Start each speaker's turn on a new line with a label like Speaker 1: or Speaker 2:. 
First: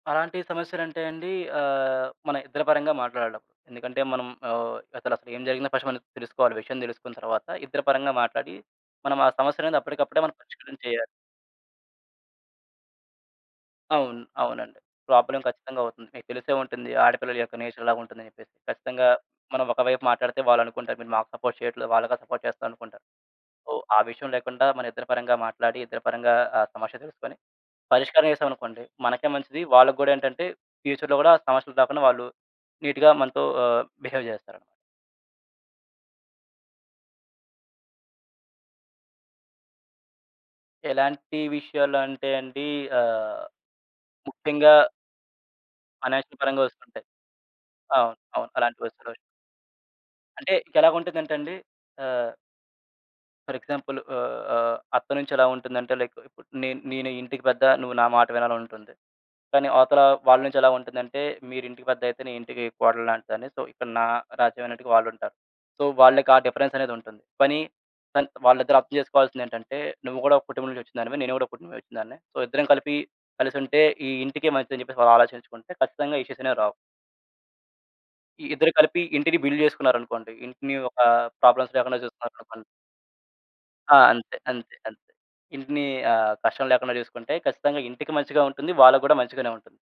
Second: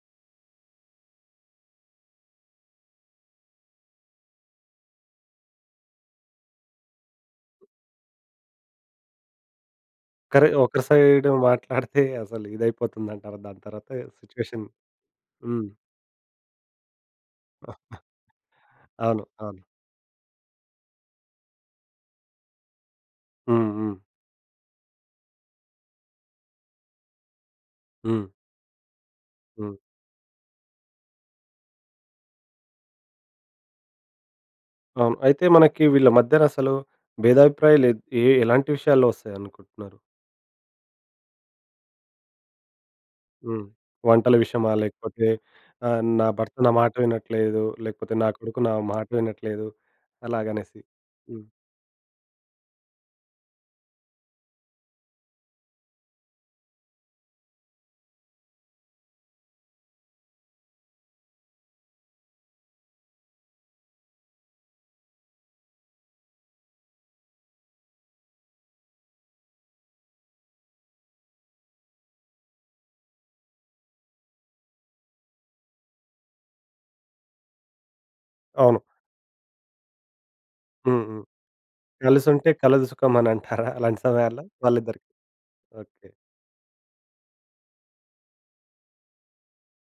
Speaker 1: అలాంటి సమస్యలంటే అండీ ఆహ్, మన ఇద్దరి పరంగా మాట్లాడడం. ఎందుకంటే మనం ఆహ్, అసలసలేం జరిగినా ఫస్ట్ మనం తెలుసుకోవాలి. విషయం తెలుసుకున్న తర్వాత ఇద్దర పరంగా మాట్లాడి మనం ఆ సమస్యనేది అప్పడికప్పుడే మనం
Speaker 2: కరె
Speaker 1: పరిష్కరణ
Speaker 2: ఒక
Speaker 1: చెయ్యాలి.
Speaker 2: సైడు మాట్లాడితే అసలు ఇదయిపోతుందంటారా దాని తర్వాత
Speaker 1: అవును.
Speaker 2: సిట్యుయేషన్?
Speaker 1: అవునండి. ప్రాబ్లమ్
Speaker 2: హ్మ్.
Speaker 1: ఖచ్చితంగా అవుతుంది. మీకు తెలిసే ఉంటుంది. ఆడ పిల్లల యొక్క నేచరేలాగుంటుందని చెప్పేసి. ఖచ్చితంగా
Speaker 2: అవును. అవును.
Speaker 1: మనం ఒకవైపు మాట్టాడితే వాళ్ళనుకుంటారు, మీరు మాకు సపోర్ట్ చెయ్యట్లేదు వాళ్ళకే సపోర్ట్ చేస్తా అనుకుంటారు.
Speaker 2: హ్మ్.
Speaker 1: ఓహ్,
Speaker 2: హ్మ్.
Speaker 1: ఆ విషయం లేకుండా మనం ఇద్దరి పరంగా మాట్లాడి, ఇద్దరి పరంగా ఆ సమస్య తెలుసుకొని, పరిష్కారం
Speaker 2: హ్మ్.
Speaker 1: చేశావనుకోండి మనకే మంచిది.
Speaker 2: హ్మ్.
Speaker 1: వాళ్ళకు గూడా ఏంటంటే, ఫ్యూచర్‌లో గూడా సమస్యలు రాకుండా వాళ్ళు నీట్‌గా మనతో ఆహ్, బిహేవ్ జేస్తారు.
Speaker 2: అవును. అయితే మనకీ వీళ్ళ మధ్యనసలూ భేదాభిప్రాయాలు ఎద్ ఏ ఎలాంటి విషయాల్లో వొస్తాయనుకుంటున్నారు?
Speaker 1: ఎలాంటి విషయాలు అంటే అండీ. ఆహ్,
Speaker 2: హ్మ్. వంటల విషయమా
Speaker 1: ముఖ్యంగా
Speaker 2: లేకపోతే ఆహ్, నా
Speaker 1: ఫైనాన్షియల్
Speaker 2: భర్త
Speaker 1: పరంగా
Speaker 2: నా మాట
Speaker 1: వొస్తుంటాయి.
Speaker 2: వినట్లేదు లేకపోతే
Speaker 1: అవును.
Speaker 2: నా
Speaker 1: అవును.
Speaker 2: కొడుకు నా మాట
Speaker 1: అలాంటివొస్తుంటాయి.
Speaker 2: వినట్లేదు
Speaker 1: అంటే,
Speaker 2: అలాగనేసి.
Speaker 1: ఇంకెలాగుంటుందంటే
Speaker 2: హ్మ్.
Speaker 1: అండి, ఆహ్ ఫర్ ఎగ్జాంపులు ఆహ్, ఆహ్, అత్త నుంచెలా ఉంటుందంటే, లైక్ ఇప్పుడు నేను నేనే ఇంటికి పెద్ద నువ్వు నా మాట వినాలనంటుంది. కానీ అవతలా వాళ్ళ నుంచెలా ఉంటుందంటే, మీరింటికి పెద్దయితే నే ఇంటికీ కోడలులాంటిదాన్ని. సో, ఇక్కడ నా రాజ్యం అన్నట్టుగా వాళ్ళుంటారు. సో, వాళ్ళకి ఆ డిఫరెన్సనేదుంటుంది. పనీ కానీ వాళ్ళిద్దరూ అర్థం చేసుకోవాల్సిందేంటంటే, నువ్వు గూడా ఒక కుటుంబం నుంచొచ్చినదానివే. నేను గూడా ఓ కుటుంబం నుంచొచ్చినదాన్నే. సో, ఇద్దరం కలిపి కలిసుంటే, ఈ ఇంటికి మంచిదని చెప్పేసి వాళ్ళు ఆలోచించుకుంటే, ఖచ్చితంగా ఇష్యూసనేవి రావు. ఈ ఇద్దరు
Speaker 2: అవును.
Speaker 1: కలిపి ఇంటిని బిల్డ్ చేసుకున్నారనుకోండి, ఇంటిని
Speaker 2: హ్మ్.
Speaker 1: ఒకా
Speaker 2: హ్మ్.
Speaker 1: ప్రాబ్లమ్స్ లేకుండా
Speaker 2: కలిసుంటే
Speaker 1: చూసుకున్నారనుకోండి.
Speaker 2: కలదు సుఖమనంటారా?
Speaker 1: ఆ!
Speaker 2: అలాంటి
Speaker 1: అంతే.
Speaker 2: సమయాల్లో వాళ్ళ
Speaker 1: అంతే. అంతే.
Speaker 2: ఇద్దరికి?
Speaker 1: ఇంటినీ
Speaker 2: ఓకే.
Speaker 1: ఆహ్, కష్టం లేకుండా చూసుకుంటే ఖచ్చితంగా ఇంటికి మంచిగా ఉంటుంది. వాళ్ళకు గూడా మంచిగానే ఉంటుంది.